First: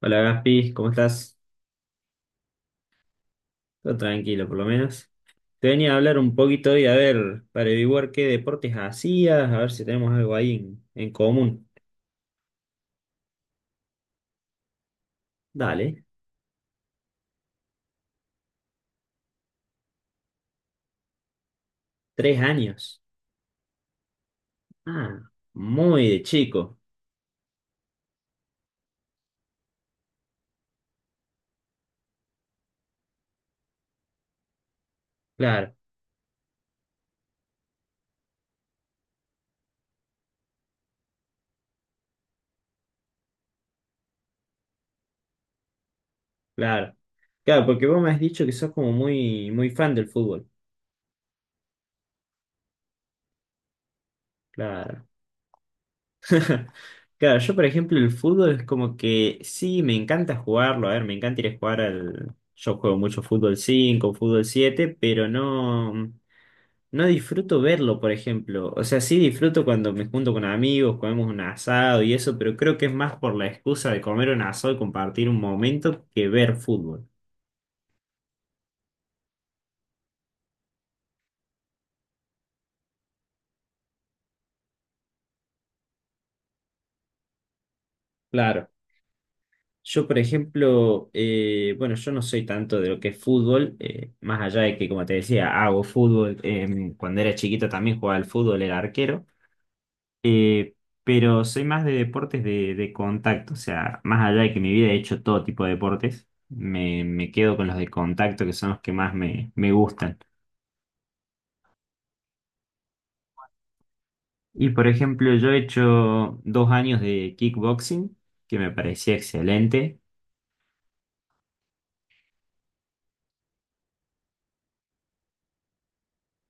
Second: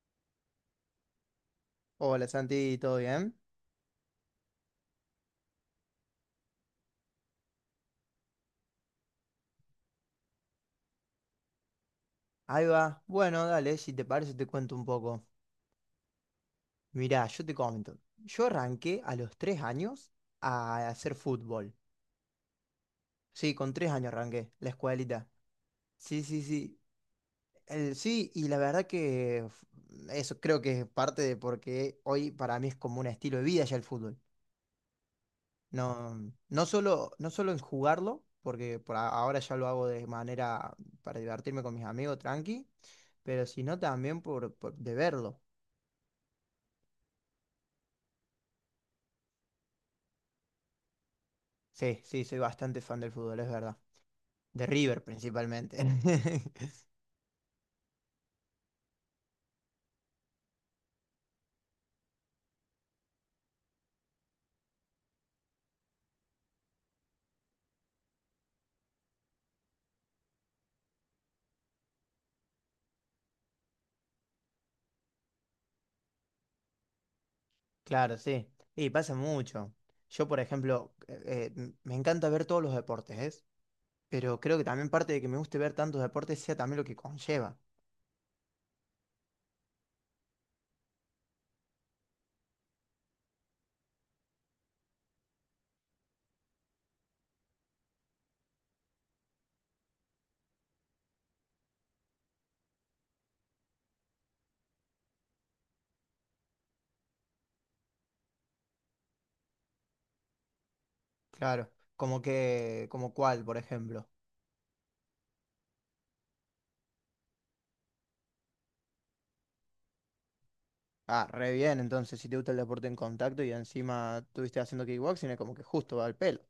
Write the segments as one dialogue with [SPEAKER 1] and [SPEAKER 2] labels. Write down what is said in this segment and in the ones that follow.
[SPEAKER 1] Hola Gaspi, ¿cómo estás?
[SPEAKER 2] Hola Santi, ¿todo bien?
[SPEAKER 1] Todo tranquilo, por lo menos. Te venía a hablar un poquito y a ver, para averiguar qué deportes hacías, a ver si tenemos algo ahí en común.
[SPEAKER 2] Ahí va. Bueno, dale, si te parece te cuento un poco.
[SPEAKER 1] Dale,
[SPEAKER 2] Mirá, yo te comento. Yo arranqué a los 3 años a hacer fútbol.
[SPEAKER 1] tres años.
[SPEAKER 2] Sí, con 3 años arranqué la escuelita.
[SPEAKER 1] Ah, muy de
[SPEAKER 2] Sí, sí,
[SPEAKER 1] chico.
[SPEAKER 2] sí. Sí, y la verdad que eso creo que es parte de porque hoy para mí es como un estilo de vida ya el fútbol.
[SPEAKER 1] Claro,
[SPEAKER 2] No, no solo en jugarlo, porque ahora ya lo hago de manera para divertirme con mis amigos, tranqui, pero sino también por de verlo.
[SPEAKER 1] claro. Claro, porque vos me has dicho que sos como muy fan del fútbol.
[SPEAKER 2] Sí, sí, soy bastante fan del fútbol, es verdad. De River
[SPEAKER 1] Claro.
[SPEAKER 2] principalmente.
[SPEAKER 1] Claro, yo por ejemplo el fútbol es como que sí, me encanta jugarlo, a ver, me encanta ir a jugar al... Yo juego mucho fútbol 5 fútbol 7 pero no disfruto verlo, por ejemplo. O sea, sí disfruto cuando me junto con amigos, comemos un asado y eso, pero creo que es más por la excusa de comer un asado y compartir un momento que ver fútbol.
[SPEAKER 2] Claro, sí. Y pasa mucho. Yo, por ejemplo, me encanta ver todos los deportes, ¿es? Pero creo que también parte de que me guste ver tantos deportes sea también lo que conlleva.
[SPEAKER 1] Claro. Yo, por ejemplo, bueno, yo no soy tanto de lo que es fútbol, más allá de que, como te decía, hago fútbol. Cuando era chiquito también jugaba al fútbol, era arquero, eh, pero soy más de deportes de contacto, o sea, más allá de que mi vida he hecho todo tipo de deportes, me quedo con los de contacto, que son los que más me gustan.
[SPEAKER 2] Claro. Como cuál, por ejemplo.
[SPEAKER 1] Y, por ejemplo, yo he hecho dos años de kickboxing, que me parecía excelente.
[SPEAKER 2] Ah, re bien, entonces, si te gusta el deporte en contacto y encima estuviste haciendo kickboxing, es como que justo va al pelo.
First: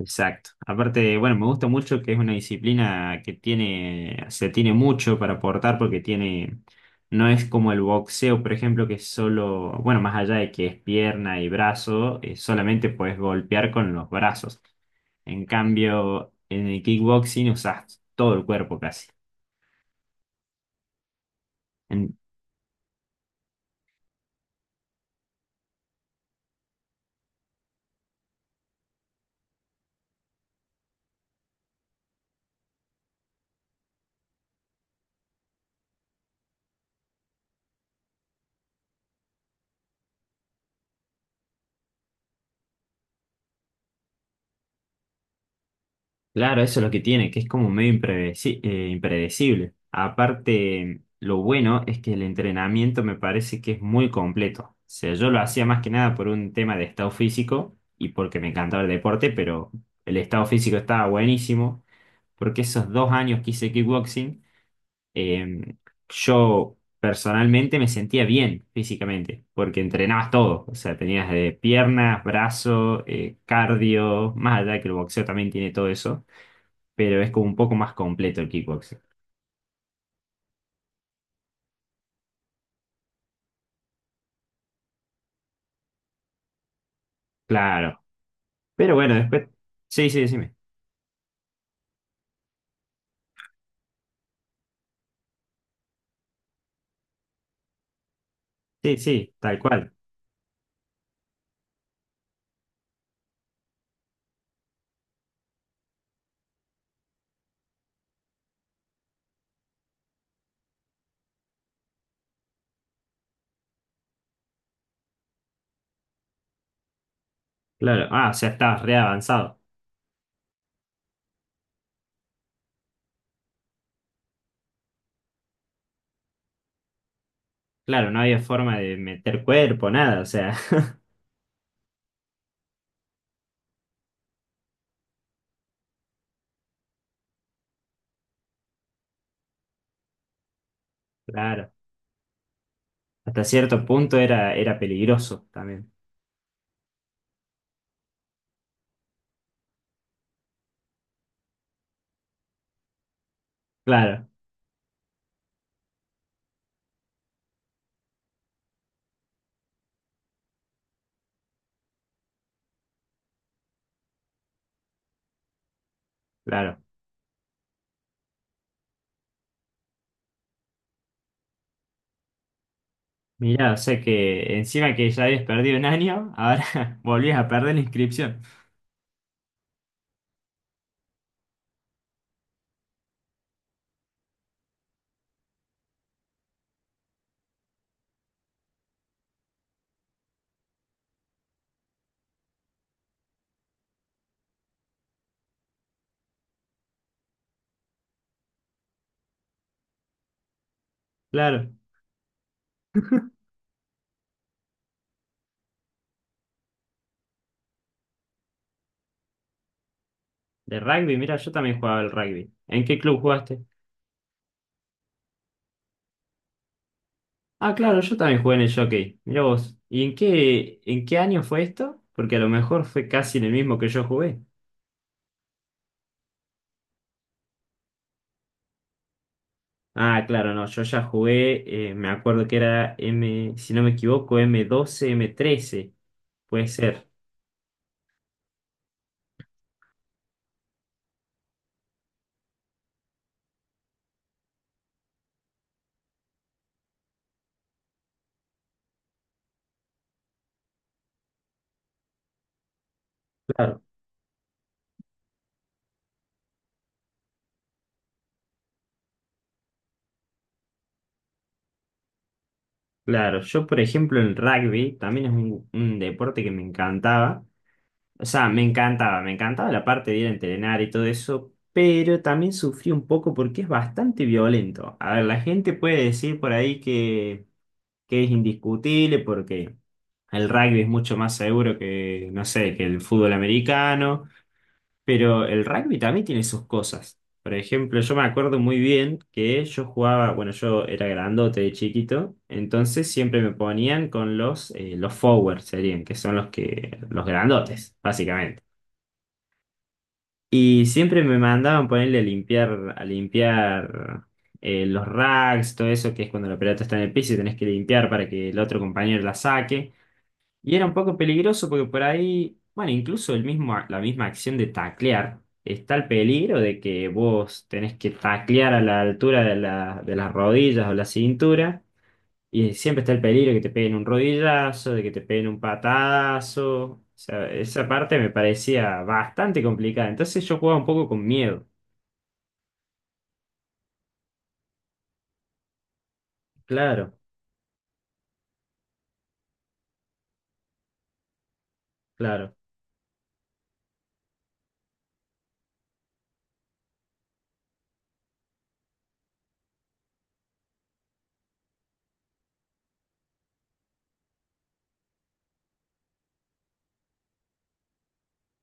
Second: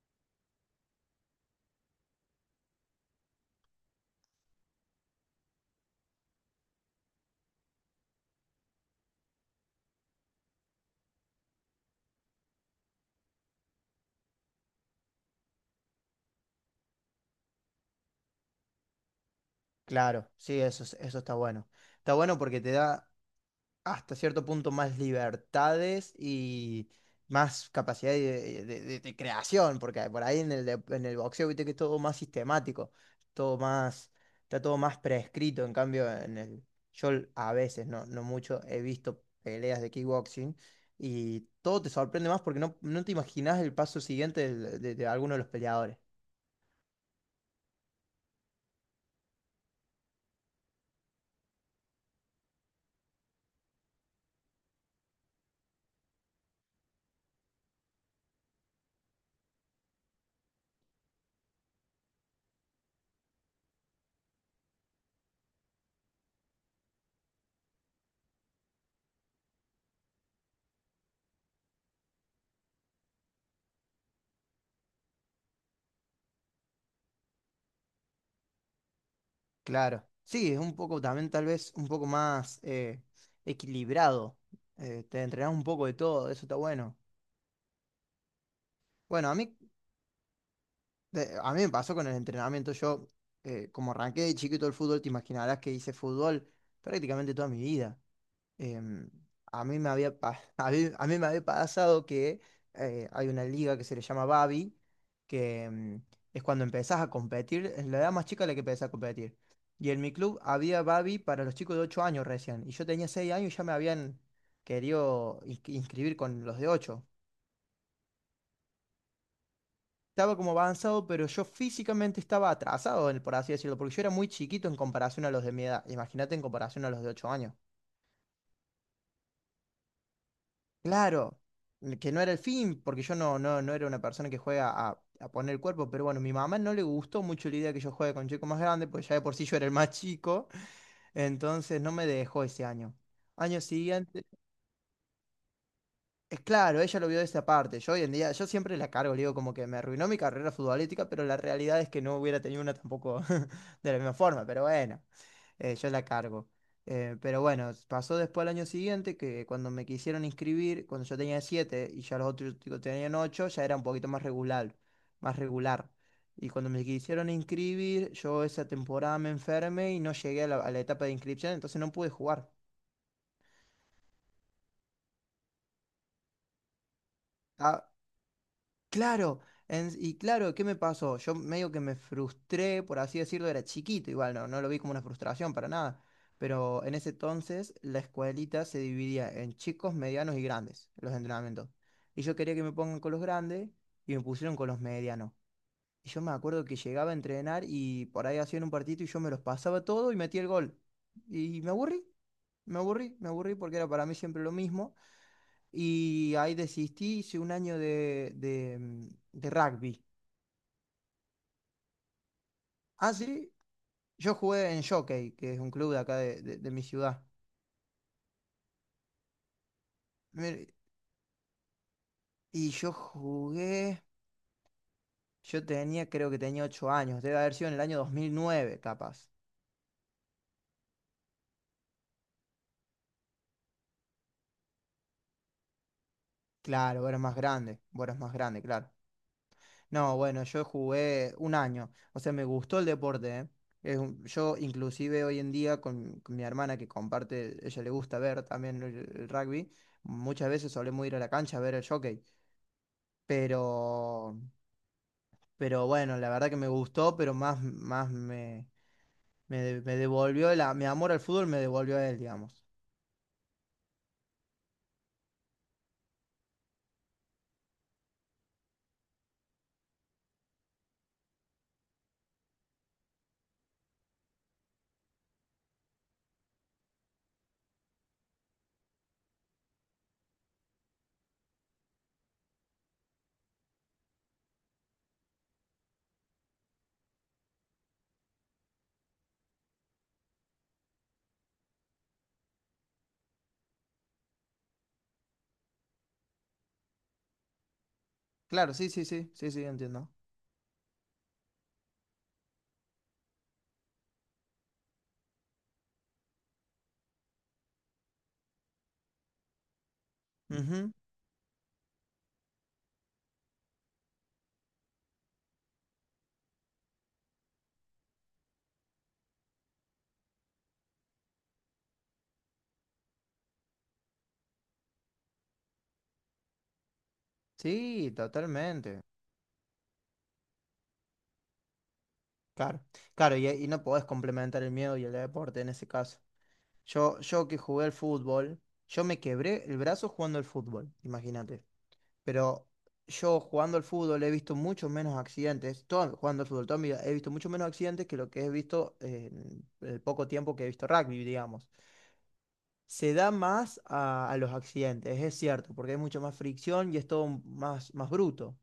[SPEAKER 1] Exacto. Aparte, bueno, me gusta mucho que es una disciplina que tiene, se tiene mucho para aportar porque tiene, no es como el boxeo, por ejemplo, que es solo, bueno, más allá de que es pierna y brazo, solamente puedes golpear con los brazos. En cambio, en el kickboxing usas todo el cuerpo casi.
[SPEAKER 2] Claro, sí, eso, eso está bueno. Está bueno porque te da hasta cierto punto más libertades y más capacidad de creación, porque por ahí en el boxeo viste que es todo más sistemático, todo más, está todo más prescrito, en cambio yo a veces, no, no mucho, he visto peleas de kickboxing y todo te sorprende más porque no te imaginas el paso siguiente de alguno de los peleadores.
[SPEAKER 1] Claro, eso es lo que tiene, que es como medio impredecible. Aparte, lo bueno es que el entrenamiento me parece que es muy completo. O sea, yo lo hacía más que nada por un tema de estado físico y porque me encantaba el deporte, pero el estado físico estaba buenísimo, porque esos dos años que hice kickboxing, eh, yo personalmente me sentía bien físicamente, porque entrenabas todo. O sea, tenías de piernas, brazos, cardio, más allá de que el boxeo también tiene todo eso pero es como un poco más completo el kickboxing.
[SPEAKER 2] Claro. Sí, es un poco también tal vez un poco más equilibrado. Te entrenás un poco de todo, eso está bueno.
[SPEAKER 1] Claro. Pero bueno,
[SPEAKER 2] Bueno, a
[SPEAKER 1] después.
[SPEAKER 2] mí,
[SPEAKER 1] Sí, sí, decime.
[SPEAKER 2] de- a mí me pasó con el entrenamiento. Yo, como arranqué de chiquito el fútbol, te imaginarás que hice fútbol prácticamente toda mi vida.
[SPEAKER 1] Sí,
[SPEAKER 2] Em,
[SPEAKER 1] sí, tal
[SPEAKER 2] a mí me
[SPEAKER 1] cual.
[SPEAKER 2] había, pa- A mí me había pasado que hay una liga que se le llama Babi, que es cuando empezás a competir, es la edad más chica a la que empezás a competir. Y en mi club había Babi para los chicos de 8 años recién. Y yo tenía 6 años y ya me habían querido inscribir con los de 8.
[SPEAKER 1] Claro. Ah, o sea, estabas re avanzado.
[SPEAKER 2] Estaba como avanzado, pero yo físicamente estaba atrasado, por así decirlo, porque yo era muy chiquito en comparación a los de mi edad. Imagínate en comparación a los de 8 años.
[SPEAKER 1] Claro, no había forma de meter cuerpo, nada. O sea,
[SPEAKER 2] Claro, que no era el fin, porque yo no era una persona que juega a poner el cuerpo, pero bueno, mi mamá no le gustó mucho la idea que yo juegue con chicos más grandes, porque ya de por sí yo era el más chico,
[SPEAKER 1] claro.
[SPEAKER 2] entonces no me dejó ese año.
[SPEAKER 1] Hasta
[SPEAKER 2] Año
[SPEAKER 1] cierto punto
[SPEAKER 2] siguiente.
[SPEAKER 1] era peligroso también.
[SPEAKER 2] Es claro, ella lo vio de esa parte. Yo hoy en día, yo siempre la cargo, le digo como que me arruinó mi carrera futbolística, pero la realidad es que no hubiera tenido una tampoco de la misma
[SPEAKER 1] Claro,
[SPEAKER 2] forma, pero bueno, yo la cargo. Pero bueno, pasó después el año siguiente que cuando me quisieron inscribir, cuando yo tenía 7 y ya los otros chicos tenían 8, ya era un poquito más regular, más regular. Y cuando
[SPEAKER 1] claro.
[SPEAKER 2] me quisieron inscribir, yo esa temporada me enfermé y no llegué a la etapa de inscripción, entonces no pude jugar.
[SPEAKER 1] Mirá, o sea que encima que ya habías perdido un año, ahora volvías a perder la
[SPEAKER 2] Ah,
[SPEAKER 1] inscripción.
[SPEAKER 2] Claro, claro, ¿qué me pasó? Yo medio que me frustré, por así decirlo, era chiquito, igual no lo vi como una frustración para nada, pero en ese entonces la escuelita se dividía en chicos, medianos y grandes, los entrenamientos. Y yo quería que me pongan con los grandes y me pusieron con los medianos. Y yo me acuerdo que llegaba a entrenar y por ahí hacían un partido y yo me los pasaba todo y metía el gol. Y me
[SPEAKER 1] Claro.
[SPEAKER 2] aburrí, me aburrí, me aburrí porque era para mí siempre lo mismo y ahí desistí, hice un año de rugby.
[SPEAKER 1] De rugby, mira, yo también jugaba al rugby. ¿En qué
[SPEAKER 2] Ah,
[SPEAKER 1] club
[SPEAKER 2] sí,
[SPEAKER 1] jugaste?
[SPEAKER 2] yo jugué en Jockey, que es un club de acá de mi ciudad.
[SPEAKER 1] Ah, claro, yo también jugué en el Jockey. Mirá vos. ¿Y
[SPEAKER 2] Mir-
[SPEAKER 1] en qué año fue esto? Porque a lo
[SPEAKER 2] Y
[SPEAKER 1] mejor
[SPEAKER 2] yo
[SPEAKER 1] fue casi en el mismo que
[SPEAKER 2] jugué,
[SPEAKER 1] yo jugué.
[SPEAKER 2] yo tenía, creo que tenía 8 años, debe haber sido en el año 2009 capaz.
[SPEAKER 1] Ah, claro, no, yo ya jugué, me acuerdo que era M, si no me equivoco, M12, M13. Puede
[SPEAKER 2] Claro,
[SPEAKER 1] ser.
[SPEAKER 2] vos eras más grande, vos eras más grande, claro. No, bueno, yo jugué un año, o sea, me gustó el deporte, ¿eh? Yo inclusive hoy en día con mi hermana que comparte, ella le gusta ver también el rugby, muchas veces solemos ir a la cancha a ver el jockey,
[SPEAKER 1] Claro.
[SPEAKER 2] pero, pero bueno, la verdad que me gustó, pero más me devolvió, mi amor al fútbol me devolvió a él, digamos.
[SPEAKER 1] Claro, yo por ejemplo en rugby, también es un deporte que me encantaba. O sea, me encantaba la parte de ir a entrenar y todo eso, pero también sufrí un poco porque es bastante violento. A ver, la gente puede decir por ahí que es indiscutible porque el rugby es mucho más seguro que, no sé, que el fútbol americano, pero el rugby también tiene sus cosas. Por ejemplo, yo me acuerdo muy bien que yo jugaba, bueno, yo era grandote de chiquito, entonces siempre me ponían con los forwards serían, que son los que, los grandotes, básicamente.
[SPEAKER 2] Claro, sí, sí, sí, sí, sí, entiendo.
[SPEAKER 1] Y siempre me mandaban ponerle a limpiar los racks, todo eso, que es cuando la pelota está en el piso y tenés que limpiar para que el otro compañero la saque. Y era
[SPEAKER 2] Ujú.
[SPEAKER 1] un poco peligroso porque por ahí, bueno, incluso el mismo, la misma acción de taclear, está el peligro de que vos tenés que taclear a la altura de las rodillas o la cintura. Y siempre está el peligro de que te peguen un rodillazo, de que te peguen un patadazo. O sea, esa
[SPEAKER 2] Sí,
[SPEAKER 1] parte me
[SPEAKER 2] totalmente.
[SPEAKER 1] parecía bastante complicada. Entonces yo jugaba un poco con miedo.
[SPEAKER 2] Claro, claro, y no podés complementar el miedo y el deporte en ese caso.
[SPEAKER 1] Claro,
[SPEAKER 2] Yo que jugué al fútbol, yo me quebré el brazo jugando al fútbol, imagínate.
[SPEAKER 1] claro.
[SPEAKER 2] Pero yo jugando al fútbol he visto muchos menos accidentes, jugando al fútbol toda mi vida, he visto muchos menos accidentes que lo que he visto en el poco tiempo que he visto rugby, digamos. Se da más a los accidentes, es cierto, porque hay mucha más fricción y es todo más, más bruto.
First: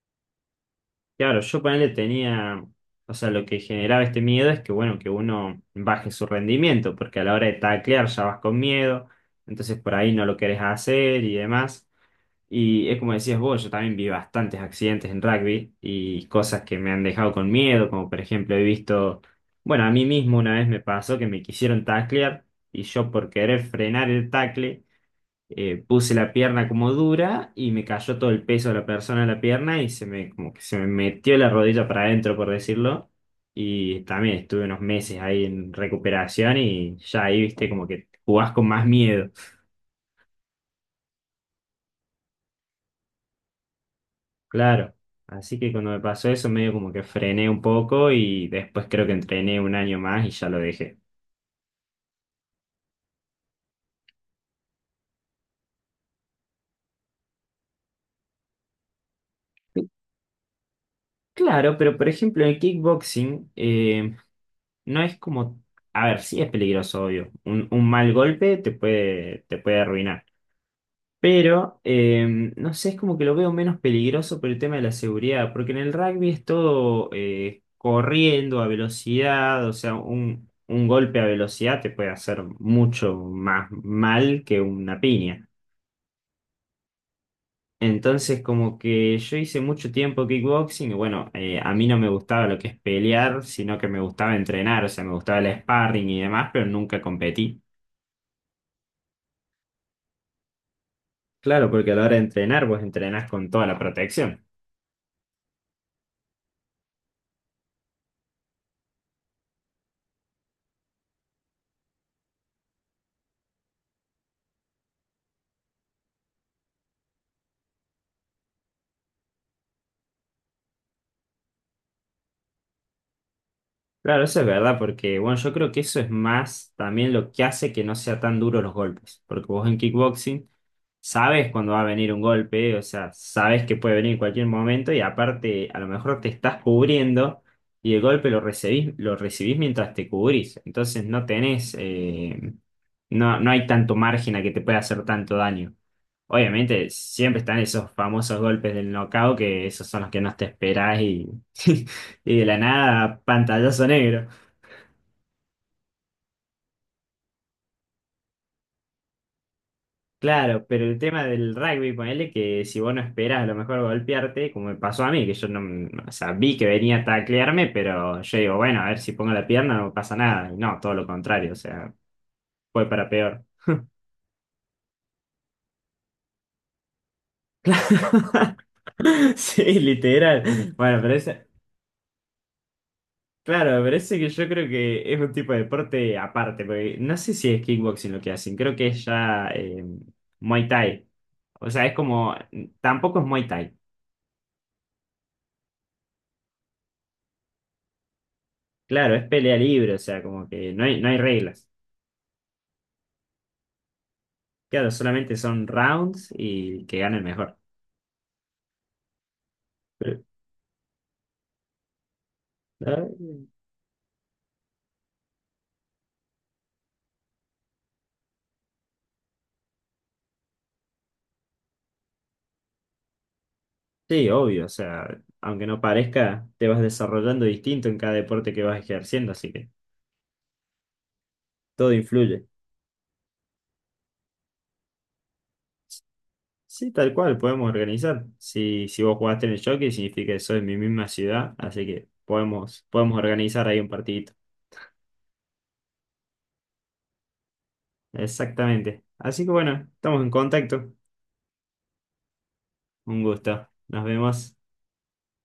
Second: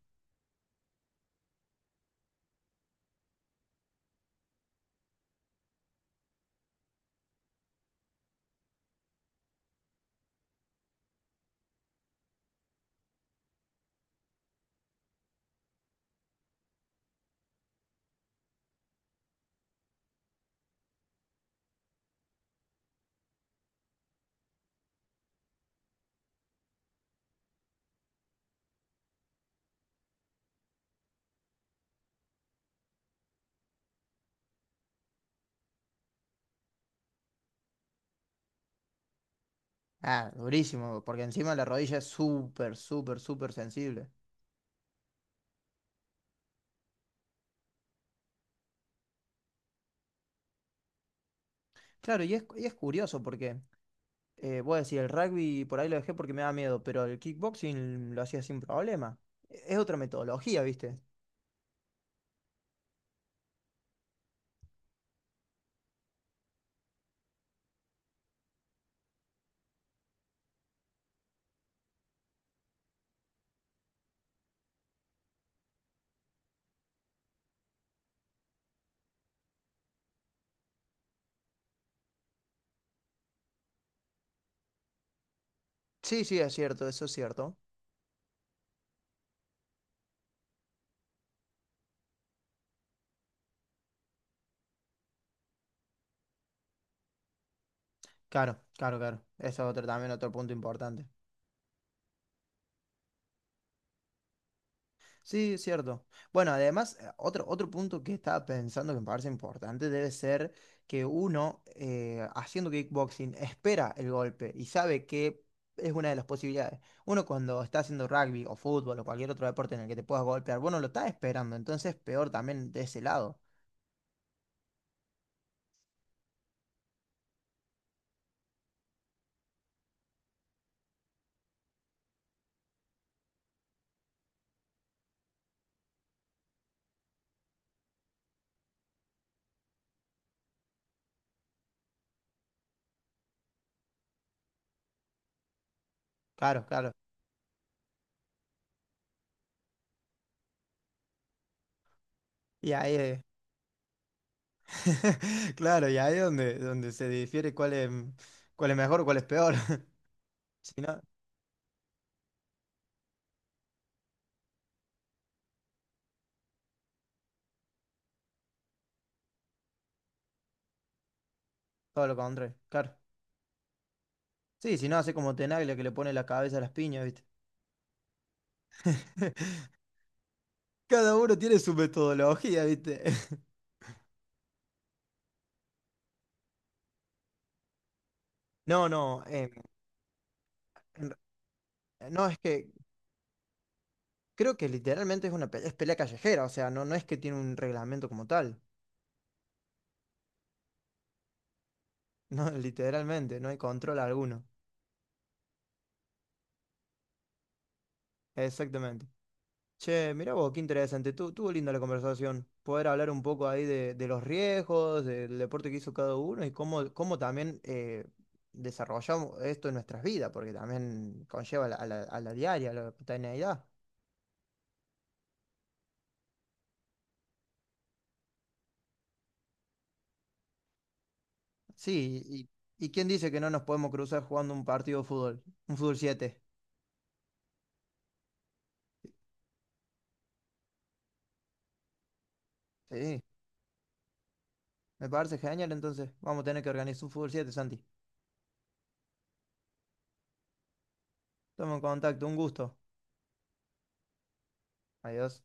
[SPEAKER 1] Claro, yo ponele tenía. O sea, lo que generaba este miedo es que, bueno, que uno baje su rendimiento, porque a la hora de taclear ya vas con miedo, entonces por ahí no lo querés hacer y demás. Y es como decías vos, yo también vi bastantes accidentes en rugby y cosas que me han dejado con miedo, como por ejemplo he visto, bueno, a mí mismo una vez me pasó que me quisieron taclear y yo por querer frenar el tacle puse la pierna como dura y me cayó todo el peso de la persona en la pierna y se me, como que se me metió la rodilla para adentro, por decirlo. Y también estuve unos meses ahí en recuperación y ya ahí, viste, como que jugás con más miedo.
[SPEAKER 2] Ah, durísimo, porque encima la rodilla es súper, súper, súper sensible.
[SPEAKER 1] Claro, así que cuando me pasó eso medio como que frené un poco y después creo que entrené un año más y ya lo dejé.
[SPEAKER 2] Claro, y es curioso porque voy a decir, el rugby por ahí lo dejé porque me da miedo, pero el kickboxing lo hacía sin problema. Es otra metodología, ¿viste?
[SPEAKER 1] Claro, pero por ejemplo en el kickboxing no es como, a ver, sí es peligroso, obvio, un mal golpe te puede arruinar. Pero, no sé, es como que lo veo menos peligroso por el tema de la seguridad, porque en el rugby es todo corriendo a velocidad, o sea, un golpe a velocidad te puede hacer mucho más mal que una piña.
[SPEAKER 2] Sí, sí, es cierto, eso es cierto.
[SPEAKER 1] Entonces, como que yo hice mucho tiempo kickboxing y bueno, a mí no me gustaba lo que es pelear, sino que me gustaba entrenar, o sea, me gustaba el sparring y demás, pero nunca competí.
[SPEAKER 2] Claro, claro, claro. Eso es otro, también otro punto importante.
[SPEAKER 1] Claro, porque a la hora de entrenar, vos entrenás con toda la protección.
[SPEAKER 2] Sí, es cierto. Bueno, además, otro punto que estaba pensando que me parece importante debe ser que uno, haciendo kickboxing, espera el golpe y sabe que es una de las posibilidades. Uno cuando está haciendo rugby o fútbol o cualquier otro deporte en el que te puedas golpear, bueno, lo está esperando, entonces peor también de ese lado.
[SPEAKER 1] Claro, eso es verdad, porque bueno, yo creo que eso es más también lo que hace que no sea tan duro los golpes. Porque vos en kickboxing sabes cuando va a venir un golpe, o sea, sabes que puede venir en cualquier momento y aparte a lo mejor te estás cubriendo y el golpe lo recibís mientras te cubrís. Entonces no tenés, no hay tanto margen a que te pueda hacer tanto daño.
[SPEAKER 2] Claro,
[SPEAKER 1] Obviamente
[SPEAKER 2] claro.
[SPEAKER 1] siempre están esos famosos golpes del knockout que esos son los que no te esperás y, y de la
[SPEAKER 2] Y ahí,
[SPEAKER 1] nada pantallazo negro.
[SPEAKER 2] claro, y ahí es donde, se difiere cuál es mejor o cuál es peor.
[SPEAKER 1] Claro,
[SPEAKER 2] Si
[SPEAKER 1] pero el
[SPEAKER 2] no,
[SPEAKER 1] tema del rugby, ponele que si vos no esperás a lo mejor golpearte, como me pasó a mí, que yo no, no, o sea, vi que venía a taclearme, pero yo digo, bueno, a ver si pongo la pierna no pasa nada. Y no, todo lo contrario, o sea,
[SPEAKER 2] todo lo contrario,
[SPEAKER 1] fue
[SPEAKER 2] claro.
[SPEAKER 1] para peor.
[SPEAKER 2] Sí, si no, hace como Tenaglia que le pone la cabeza a las piñas, ¿viste?
[SPEAKER 1] Claro. Sí, literal. Bueno, pero
[SPEAKER 2] Cada uno
[SPEAKER 1] ese,
[SPEAKER 2] tiene su metodología, ¿viste?
[SPEAKER 1] claro, pero ese que yo creo que es un tipo de deporte aparte, porque no sé si es kickboxing lo que hacen, creo que
[SPEAKER 2] No,
[SPEAKER 1] es
[SPEAKER 2] no,
[SPEAKER 1] ya Muay Thai.
[SPEAKER 2] en
[SPEAKER 1] O sea, es como,
[SPEAKER 2] es que
[SPEAKER 1] tampoco es Muay Thai.
[SPEAKER 2] creo que literalmente es una pelea, es pelea callejera, o sea, no, no es que tiene un reglamento como tal.
[SPEAKER 1] Claro, es pelea libre, o sea, como que no hay reglas.
[SPEAKER 2] No, literalmente, no hay control alguno.
[SPEAKER 1] Claro, solamente son rounds y que gane el mejor.
[SPEAKER 2] Exactamente. Che,
[SPEAKER 1] Pero,
[SPEAKER 2] mirá vos, qué interesante. Tuvo linda la conversación. Poder
[SPEAKER 1] ah,
[SPEAKER 2] hablar un poco ahí de los riesgos, del deporte que hizo cada uno y cómo también desarrollamos esto en nuestras vidas, porque también conlleva a la diaria, a la cotidianidad.
[SPEAKER 1] sí, obvio, o sea, aunque no parezca, te vas desarrollando distinto en cada deporte que vas ejerciendo, así que todo
[SPEAKER 2] Sí,
[SPEAKER 1] influye.
[SPEAKER 2] y quién dice que no nos podemos cruzar jugando un partido de fútbol, un fútbol 7.
[SPEAKER 1] Sí, tal cual, podemos organizar. Si, si vos jugaste en el jockey, significa que soy de mi misma ciudad, así que podemos, podemos
[SPEAKER 2] Sí,
[SPEAKER 1] organizar ahí un partidito.
[SPEAKER 2] me parece genial, entonces vamos a tener que organizar un fútbol 7, Santi.
[SPEAKER 1] Exactamente. Así que bueno, estamos en contacto.
[SPEAKER 2] Toma en contacto, un gusto.
[SPEAKER 1] Un gusto. Nos vemos.
[SPEAKER 2] Adiós.